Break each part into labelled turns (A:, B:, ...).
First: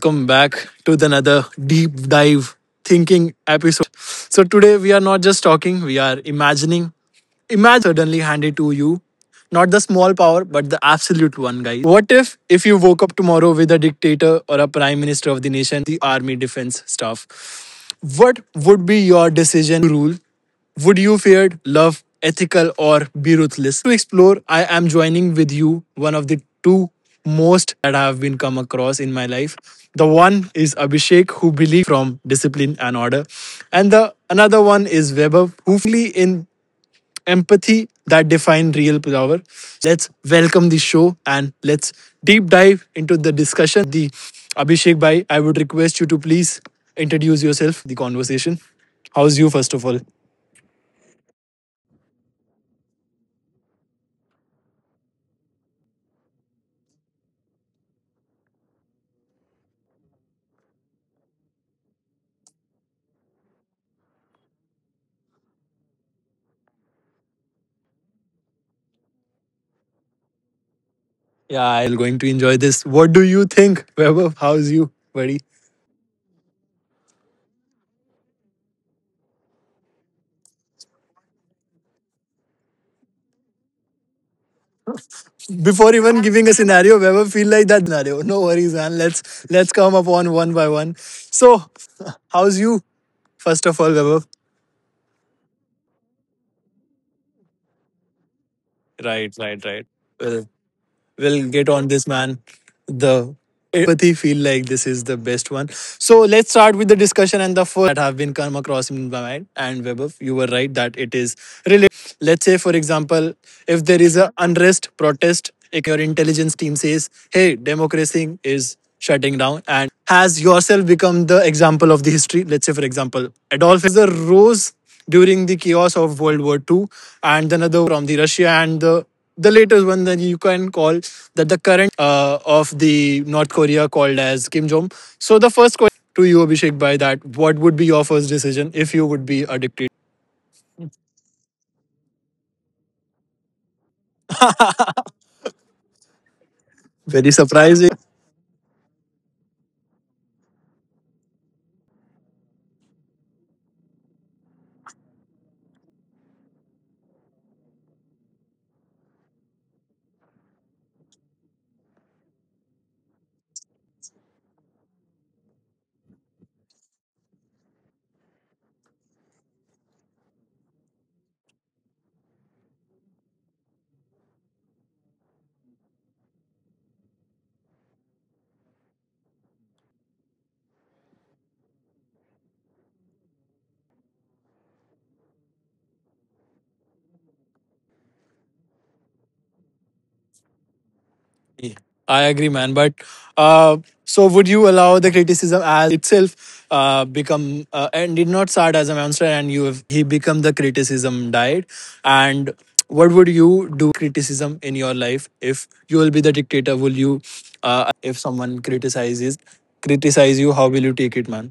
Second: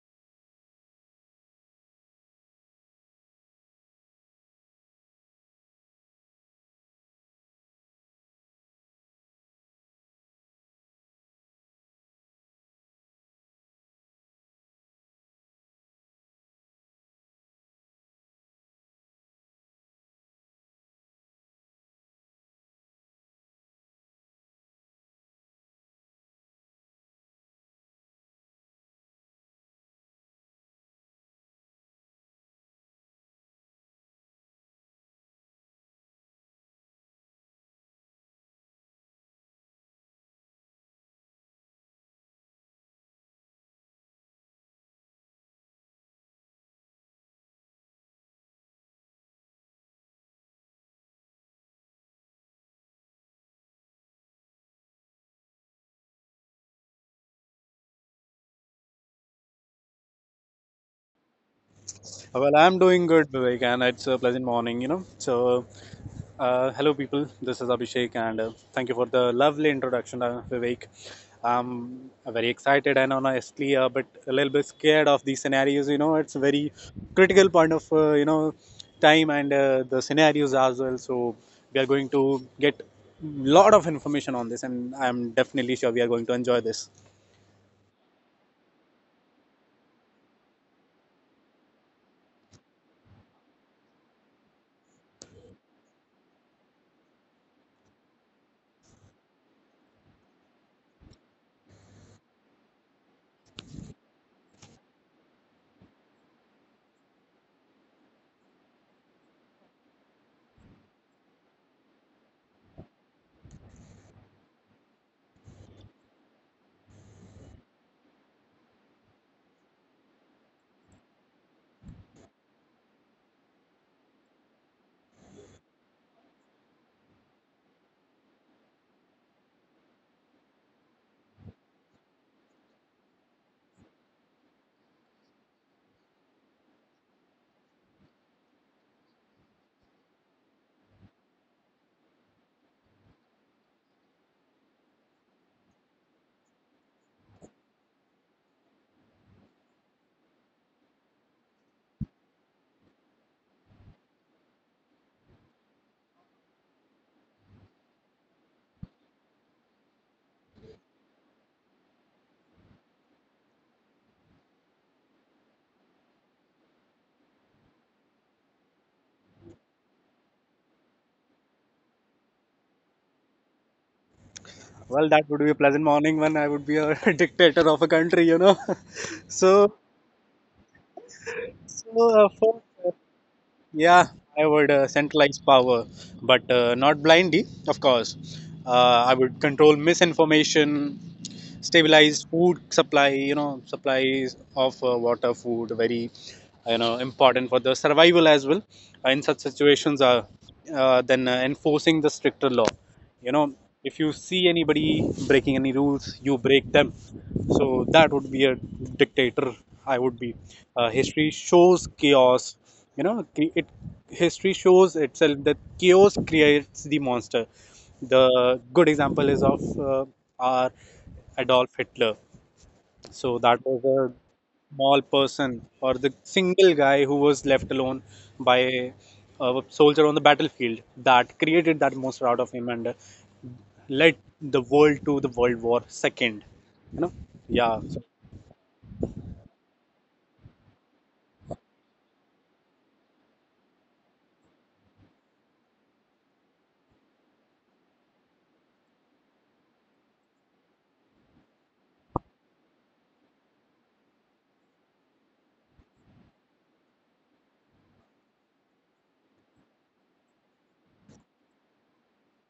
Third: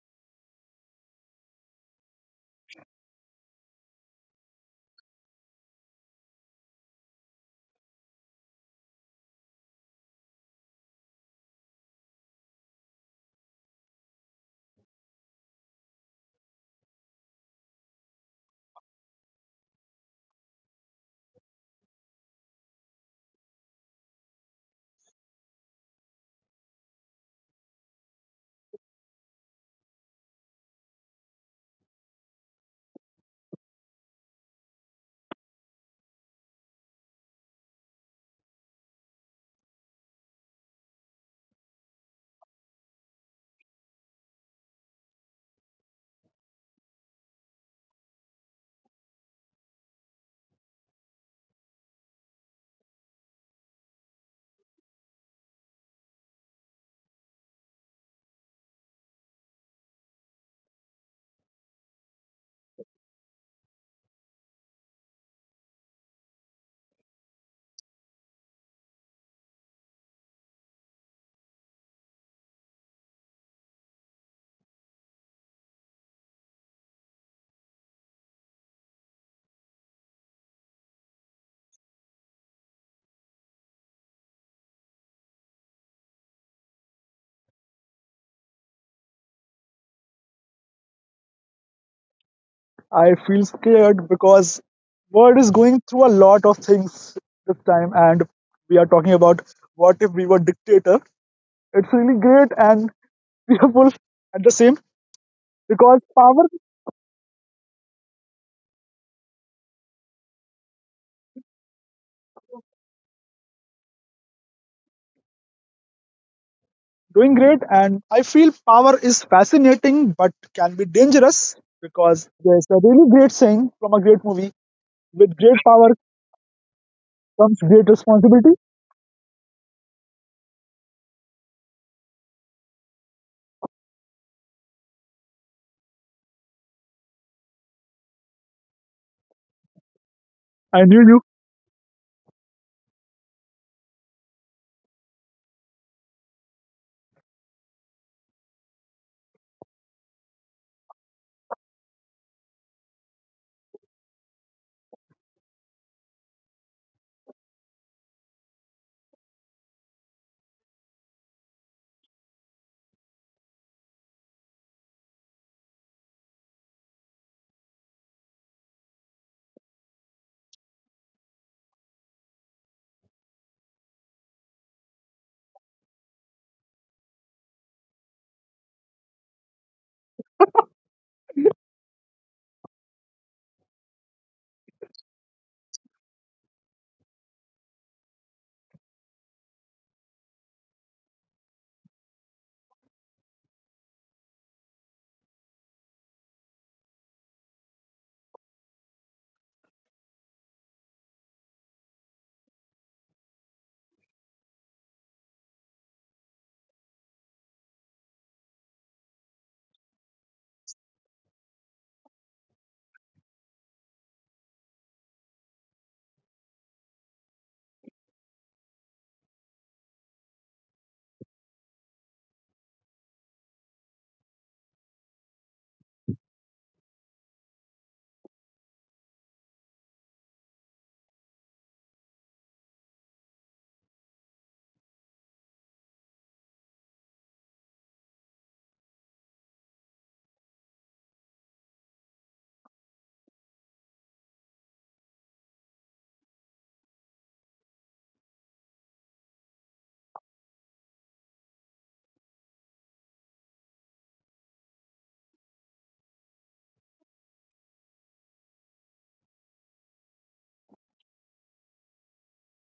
A: Welcome back to another deep dive thinking episode. So today we are not just talking, we are imagining. Imagine suddenly handed to you, not the small power, but the absolute one, guys. What if you woke up tomorrow with a dictator or a prime minister of the nation, the army defense staff, what would be your decision rule? Would you feared, love, ethical, or be ruthless? To explore, I am joining with you one of the two most that I have been come across in my life. The one is Abhishek, who believes from discipline and order, and the another one is Weber, who fully in empathy that define real power. Let's welcome the show and let's deep dive into the discussion. The Abhishek Bhai, I would request you to please introduce yourself, the conversation. How's you, first of all?
B: Well, I'm doing good, Vivek, and it's a pleasant morning, you know. Hello, people. This is Abhishek, and thank you for the lovely introduction, Vivek. I'm very excited and honestly, but a little bit scared of these scenarios. You know, it's a very critical point of time and the scenarios as well. So, we are going to get lot of information on this, and I'm definitely sure we are going to enjoy this.
A: Yeah, I'm going to enjoy this. What do you think, Weber? How's you, buddy?
C: I feel scared because world is going through a lot of things this time, and we are talking about what if we were dictator. It's really great and fearful at the same
A: Before
C: because
A: even
C: power
A: giving a scenario, Weber feel like that scenario. No worries, man. Let's come upon one by one. So, how's you, first of all, Weber?
C: doing great, and I feel power is fascinating but can be dangerous because there's a
A: Right,
C: really
A: right,
C: great
A: right.
C: saying from a great
A: Well.
C: movie: "With great
A: Will get
C: power
A: on this man.
C: comes great
A: The
C: responsibility."
A: empathy feel like this is the best one. So let's start with the discussion and the first that have been come across in my mind. And Webov, you were right that it is related. Let's say, for example,
C: I
A: if
C: knew you.
A: there is a unrest, protest, if your intelligence team says, "Hey, democracy is shutting down," and has yourself become the example of the history. Let's say, for example, Adolf Hitler rose during the chaos of World War Two, and another from the Russia and the latest one that you can call that the current of the North Korea called as Kim Jong. So the first question to you, Abhishek, by that, what would be your first decision if you would be a dictator?
B: Well, that would be a pleasant morning when I would be a dictator of a country, you know. so.
A: Very
B: So for
A: surprising.
B: uh, yeah, I would centralize power, but not blindly, of course. I would control misinformation, stabilize food supply. You know, supplies of water, food, very important for the survival as well. In such situations, then enforcing the stricter law, you know if you see anybody breaking any rules, you break them. So that would be a dictator I would be. History shows chaos, you know it history shows itself that chaos creates the monster. The good example is of our Adolf Hitler. So that was a small person or the single guy who was left alone by a soldier on the battlefield, that created that monster out of him and led the world to the World War Second. You know, yeah. So
A: I agree, man. But uh, so, would you allow the criticism as itself become and did not start as a monster, and you have he become the criticism died? And what would you do with criticism in your life if you will be the dictator? Will you, if someone criticize you, how will you take it, man?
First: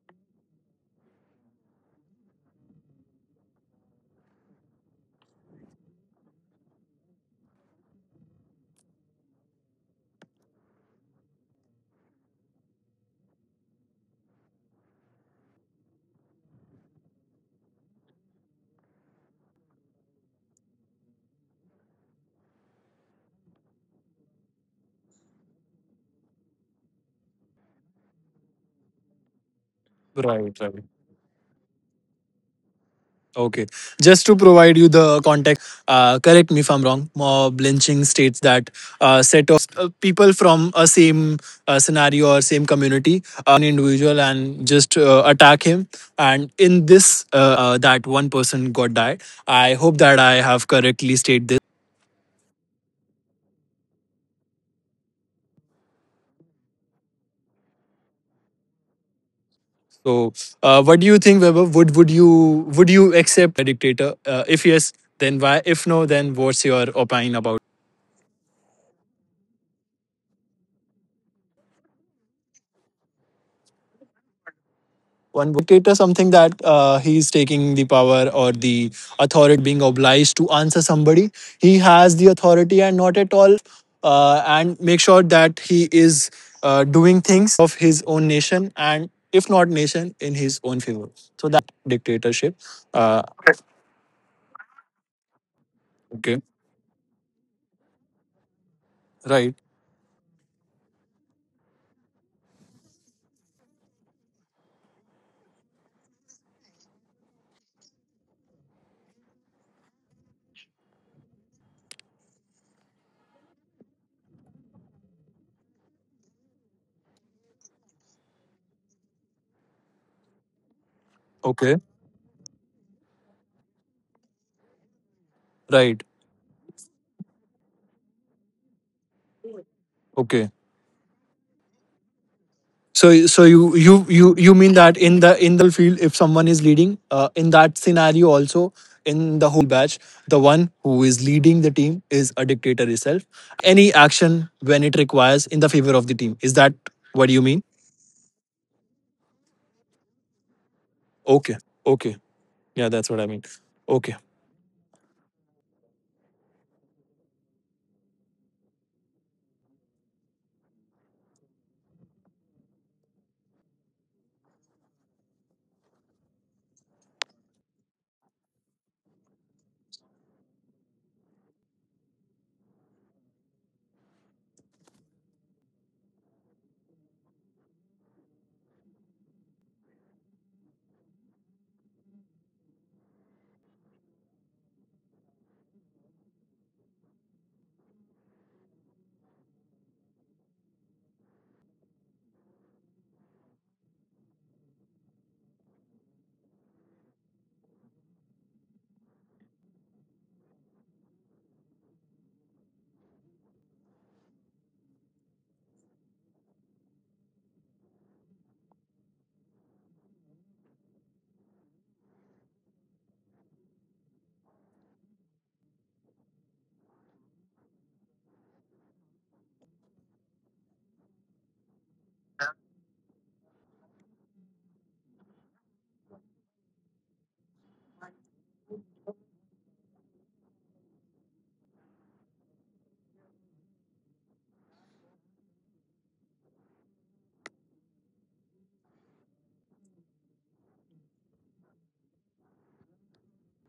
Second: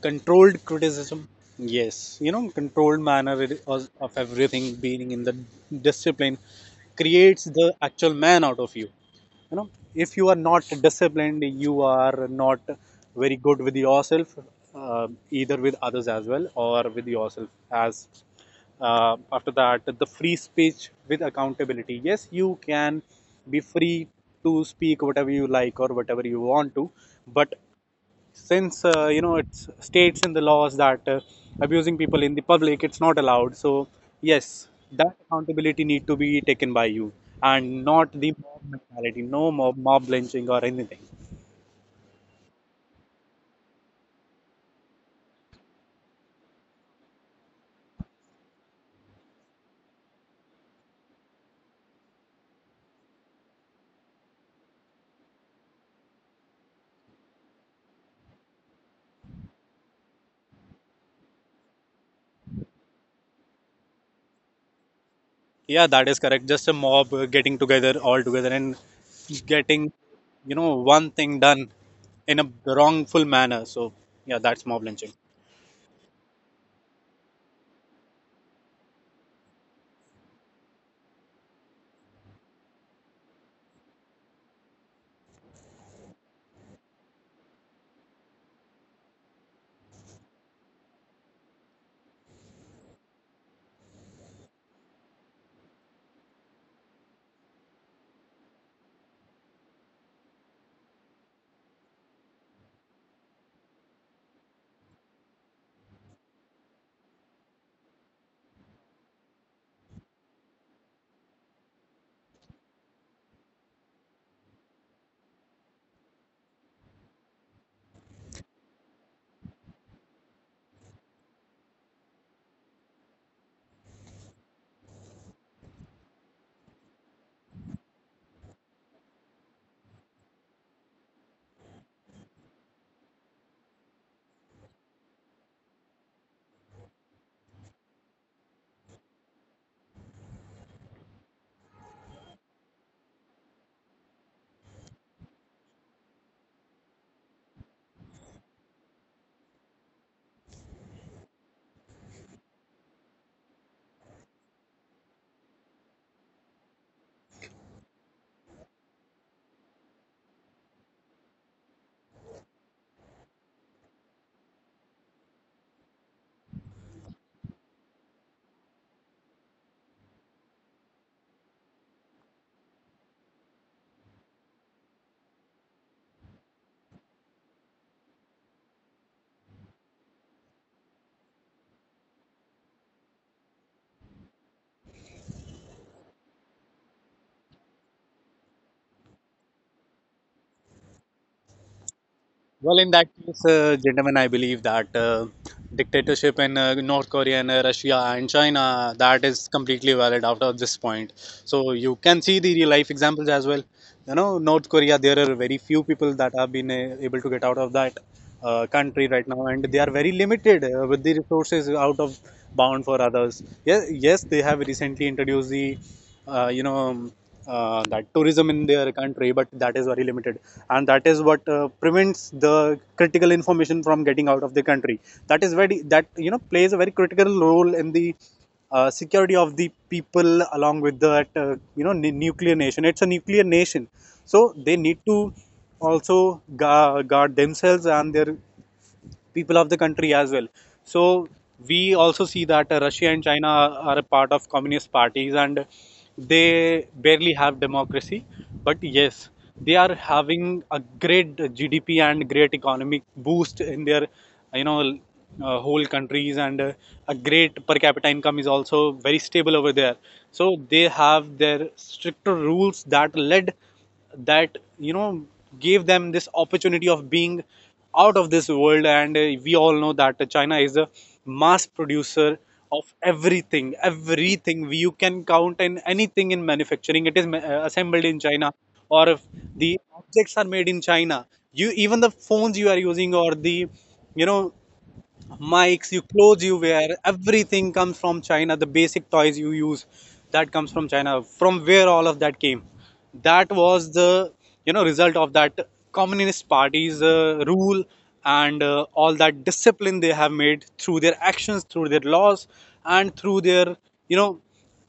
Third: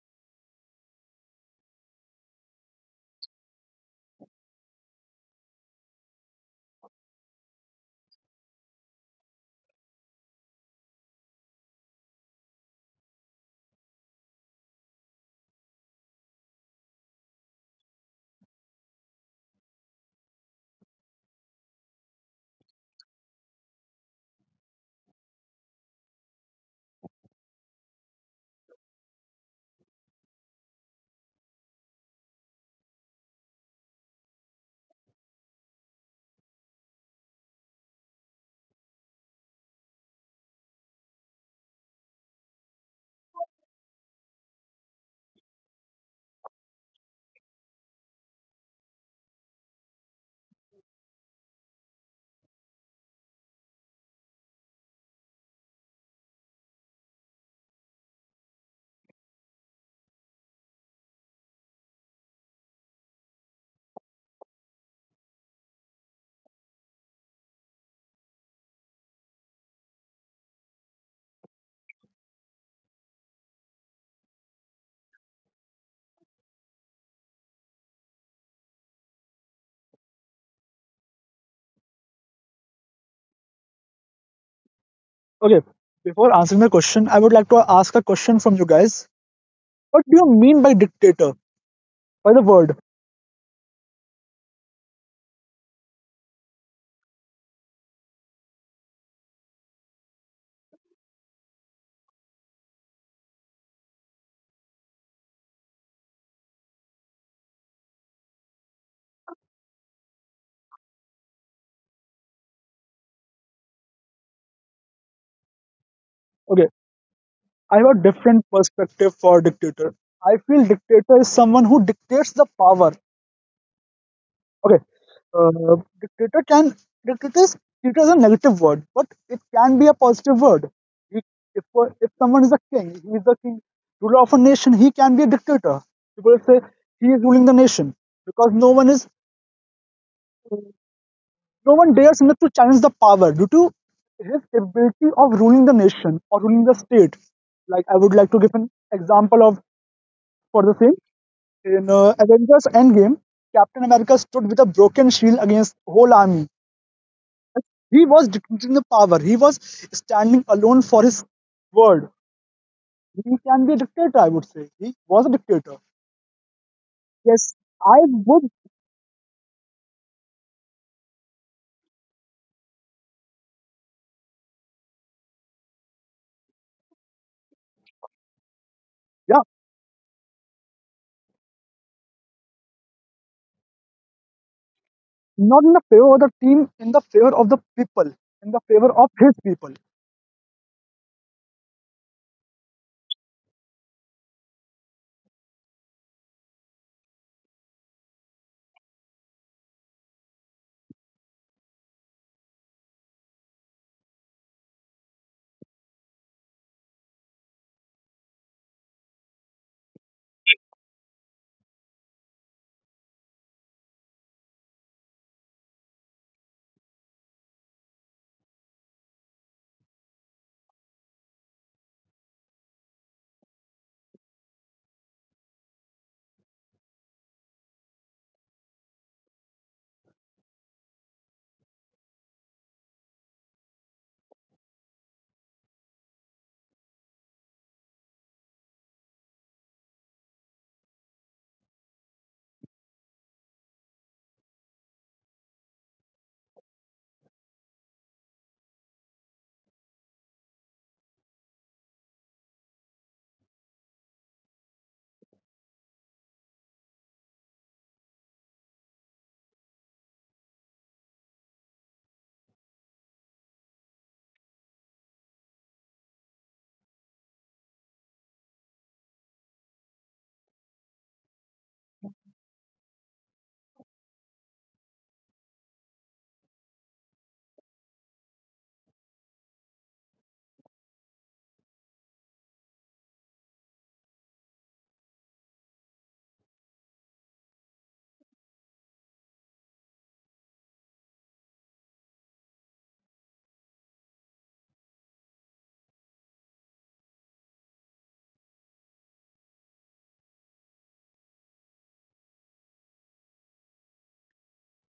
B: controlled criticism. Yes, you know, controlled manner of everything being in the discipline creates the actual man out of you. You know, if you are not disciplined, you are not very good with yourself, uh, either with others as well or with yourself. As After that, the free speech with accountability. Yes, you can be free to speak whatever you like or whatever you want to, but since it states in the laws that abusing people in the public, it's not allowed, so yes, that accountability need to be taken by you, and not
A: Right,
B: the
A: right.
B: mob mentality. No mob lynching or anything.
A: Okay. Just to provide you the context, correct me if I'm wrong. Mob lynching states that a set of people from a same scenario or same community arrest one individual and just attack him. And in this, that one person got died. I hope that I have correctly stated this.
B: Yeah, that is correct. Just a mob getting together all together and getting, you know, one thing done in a wrongful manner. So yeah, that's mob lynching.
A: So, what do you think, Weber? Would you accept a dictator? If yes, then why? If no, then what's your opinion about?
C: Okay, before answering the question, I would like to ask a question from you guys. What do you mean by dictator? By the word?
A: One dictator, something that he's taking the power or the authority being obliged to answer somebody, he has the authority and not at all, and make sure that he is doing things of his own nation and if not nation in his own favor, so that dictatorship, uh,
C: Okay, I have a different perspective for dictator.
A: okay,
C: I feel dictator is someone who dictates the power.
A: right,
C: Okay, dictator can dictator is, dictator is a negative word, but it can be a positive word. He, if if someone is a king, he is the king, ruler of a nation. He can be a dictator. People say he is ruling the nation because no one dares enough to challenge the power due to his ability of ruling the nation or ruling the state. Like I would like to give an example of for the same. In
A: okay,
C: Avengers Endgame, Captain America stood with a broken shield against whole army.
A: right,
C: He was dictating the power. He was standing alone for his word.
A: okay.
C: He can be a dictator, I would say. He was a dictator.
A: So, so you
C: Yes,
A: you
C: I
A: you you
C: would,
A: mean that in the field, if someone is leading, in that scenario also in the whole batch, the one who is leading the team is a dictator
C: yeah,
A: itself. Any action when it requires in the favor of the team is that what you mean?
C: not in the favor of the team, in the favor of the people, in the favor of
A: Okay,
C: his people.
A: okay, yeah, that's what I mean. Okay.
B: Well, in that case, gentlemen, I believe that dictatorship in North Korea and Russia and China, that is completely valid after this point. So you can see the real life examples as well. You know, North Korea, there are very few people that have been able to get out of that country right now, and they are very limited with the resources out of bound for others. Yes, yes, they have recently introduced the uh, you know that tourism in their country, but that is very limited, and that is what prevents the critical information from getting out of the country. That is very, that you know, plays a very critical role in the security of the people, along with that, you know, nuclear nation. It's a nuclear nation, so they need to also guard themselves and their people of the country as well. So we also see that Russia and China are a part of communist parties, and they barely have democracy, but yes, they are having a great GDP and great economic boost in their, you know, whole countries, and a great per capita income is also very stable over there. So they have their stricter rules that led, that you know, gave them this opportunity of being out of this world. And we all know that China is a mass producer of everything. Everything you can count in, anything in manufacturing, it is assembled in China, or if the objects are made in China. You, even the phones you are using, or the, you know, mics, you clothes you wear, everything comes from China. The basic toys you use, that comes from China. From where all of that came, that was the, you know, result of that communist party's rule, and all that discipline they have made through their actions, through their laws, and through their, you know,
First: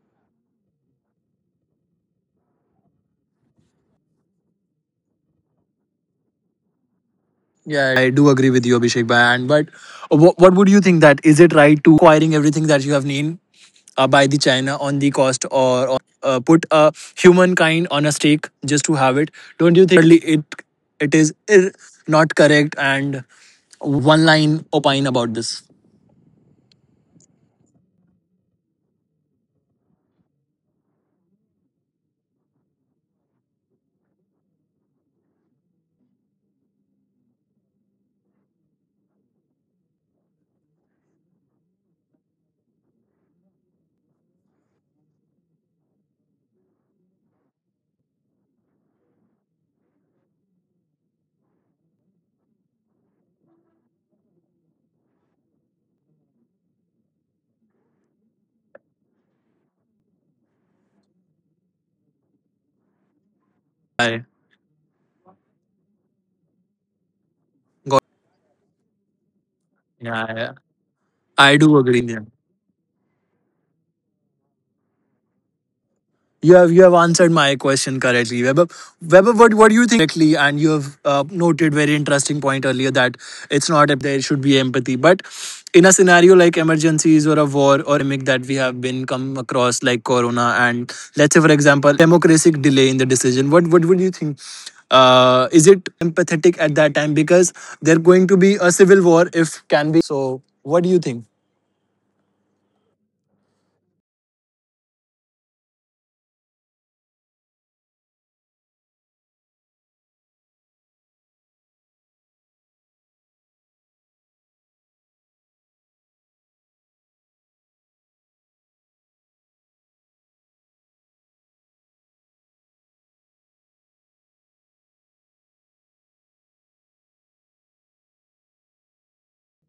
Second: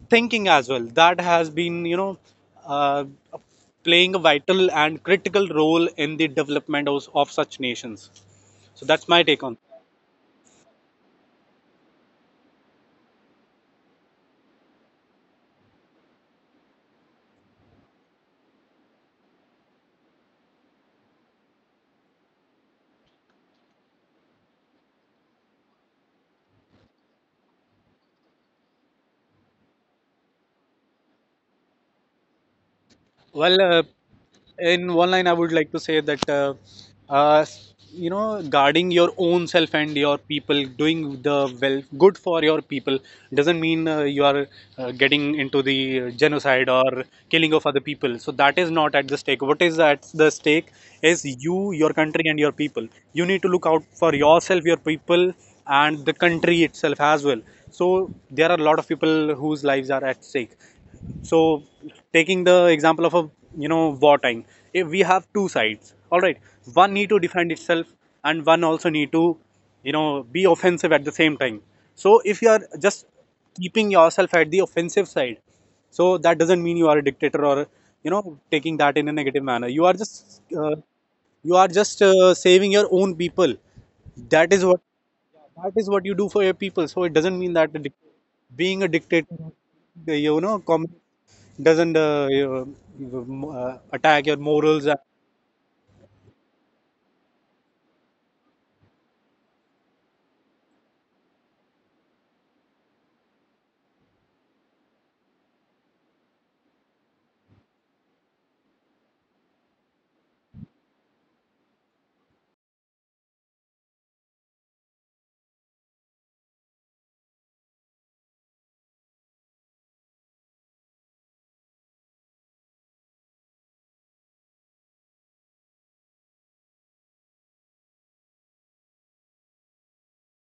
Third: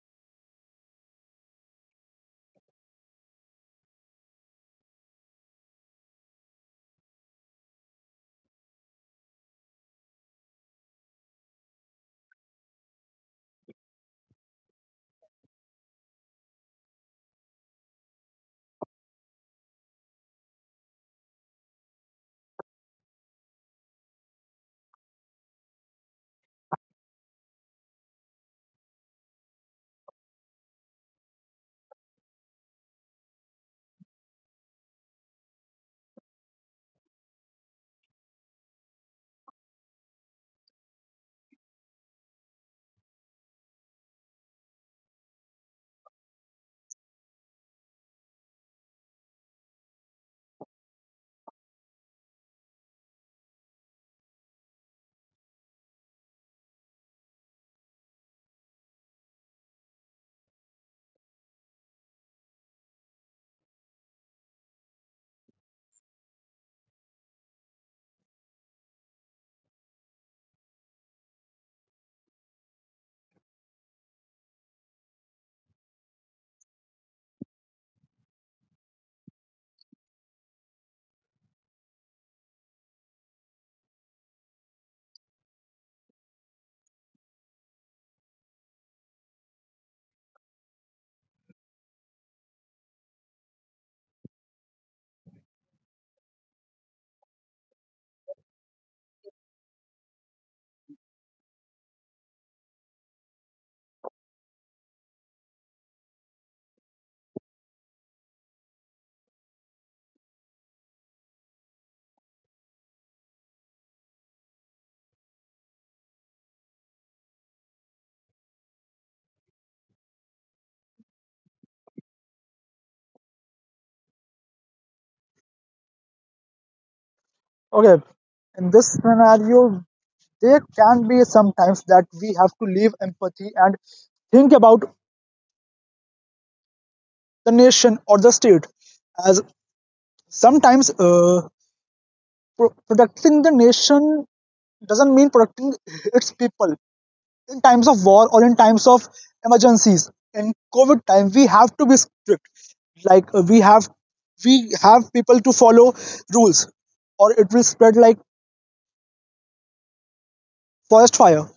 B: thinking as well. That has been, you know. Uh, Playing a vital and critical role in the development of such nations. So that's my take on that.
A: Yeah, I do agree with you, Abhishek Bhai. And but what would you think that is it right to acquiring everything that you have named by the China on the cost or on put a humankind on a stake just to have it? Don't you think really it it is ir- not correct? And one line opine about this.
B: Well, in one line, I would like to say that uh, you know, guarding your own self and your people, doing the well, good for your people, doesn't mean you are getting into the genocide or killing of other people. So that is not at the stake. What is at the stake is you, your country, and your people. You need to look out for yourself, your people, and the country itself as well. So there are a lot of people whose lives are at stake. So taking the example of a, you know, wartime, if we have two sides, all right, one need to defend itself, and one also need to, you know, be offensive at the same time. So if you are just keeping yourself at the offensive side, so that doesn't mean you are a dictator or, you know, taking that in a negative manner. You
A: I
B: are just saving your own people. That
A: got.
B: is what, that is what you do for your people. So it doesn't mean that
A: Yeah, I
B: being a
A: do agree. Yeah.
B: dictator, you know com- doesn't attack your morals and
A: You have answered my question correctly, Weber. Weber, what do you think exactly? And you have noted very interesting point earlier that it's not that there should be empathy, but in a scenario like emergencies or a war or pandemic that we have been come across like corona and let's say for example democratic delay in the decision, what would you think? Is it empathetic at that time because there's going to be a civil war if can be? So what do you think?
C: Okay, in this scenario, there can be sometimes that we have to leave empathy and think about the nation or the state as sometimes protecting the nation doesn't mean protecting its people in times of war or in times of emergencies, in COVID time. We have to be strict, like we have people to follow rules or it will spread like forest fire.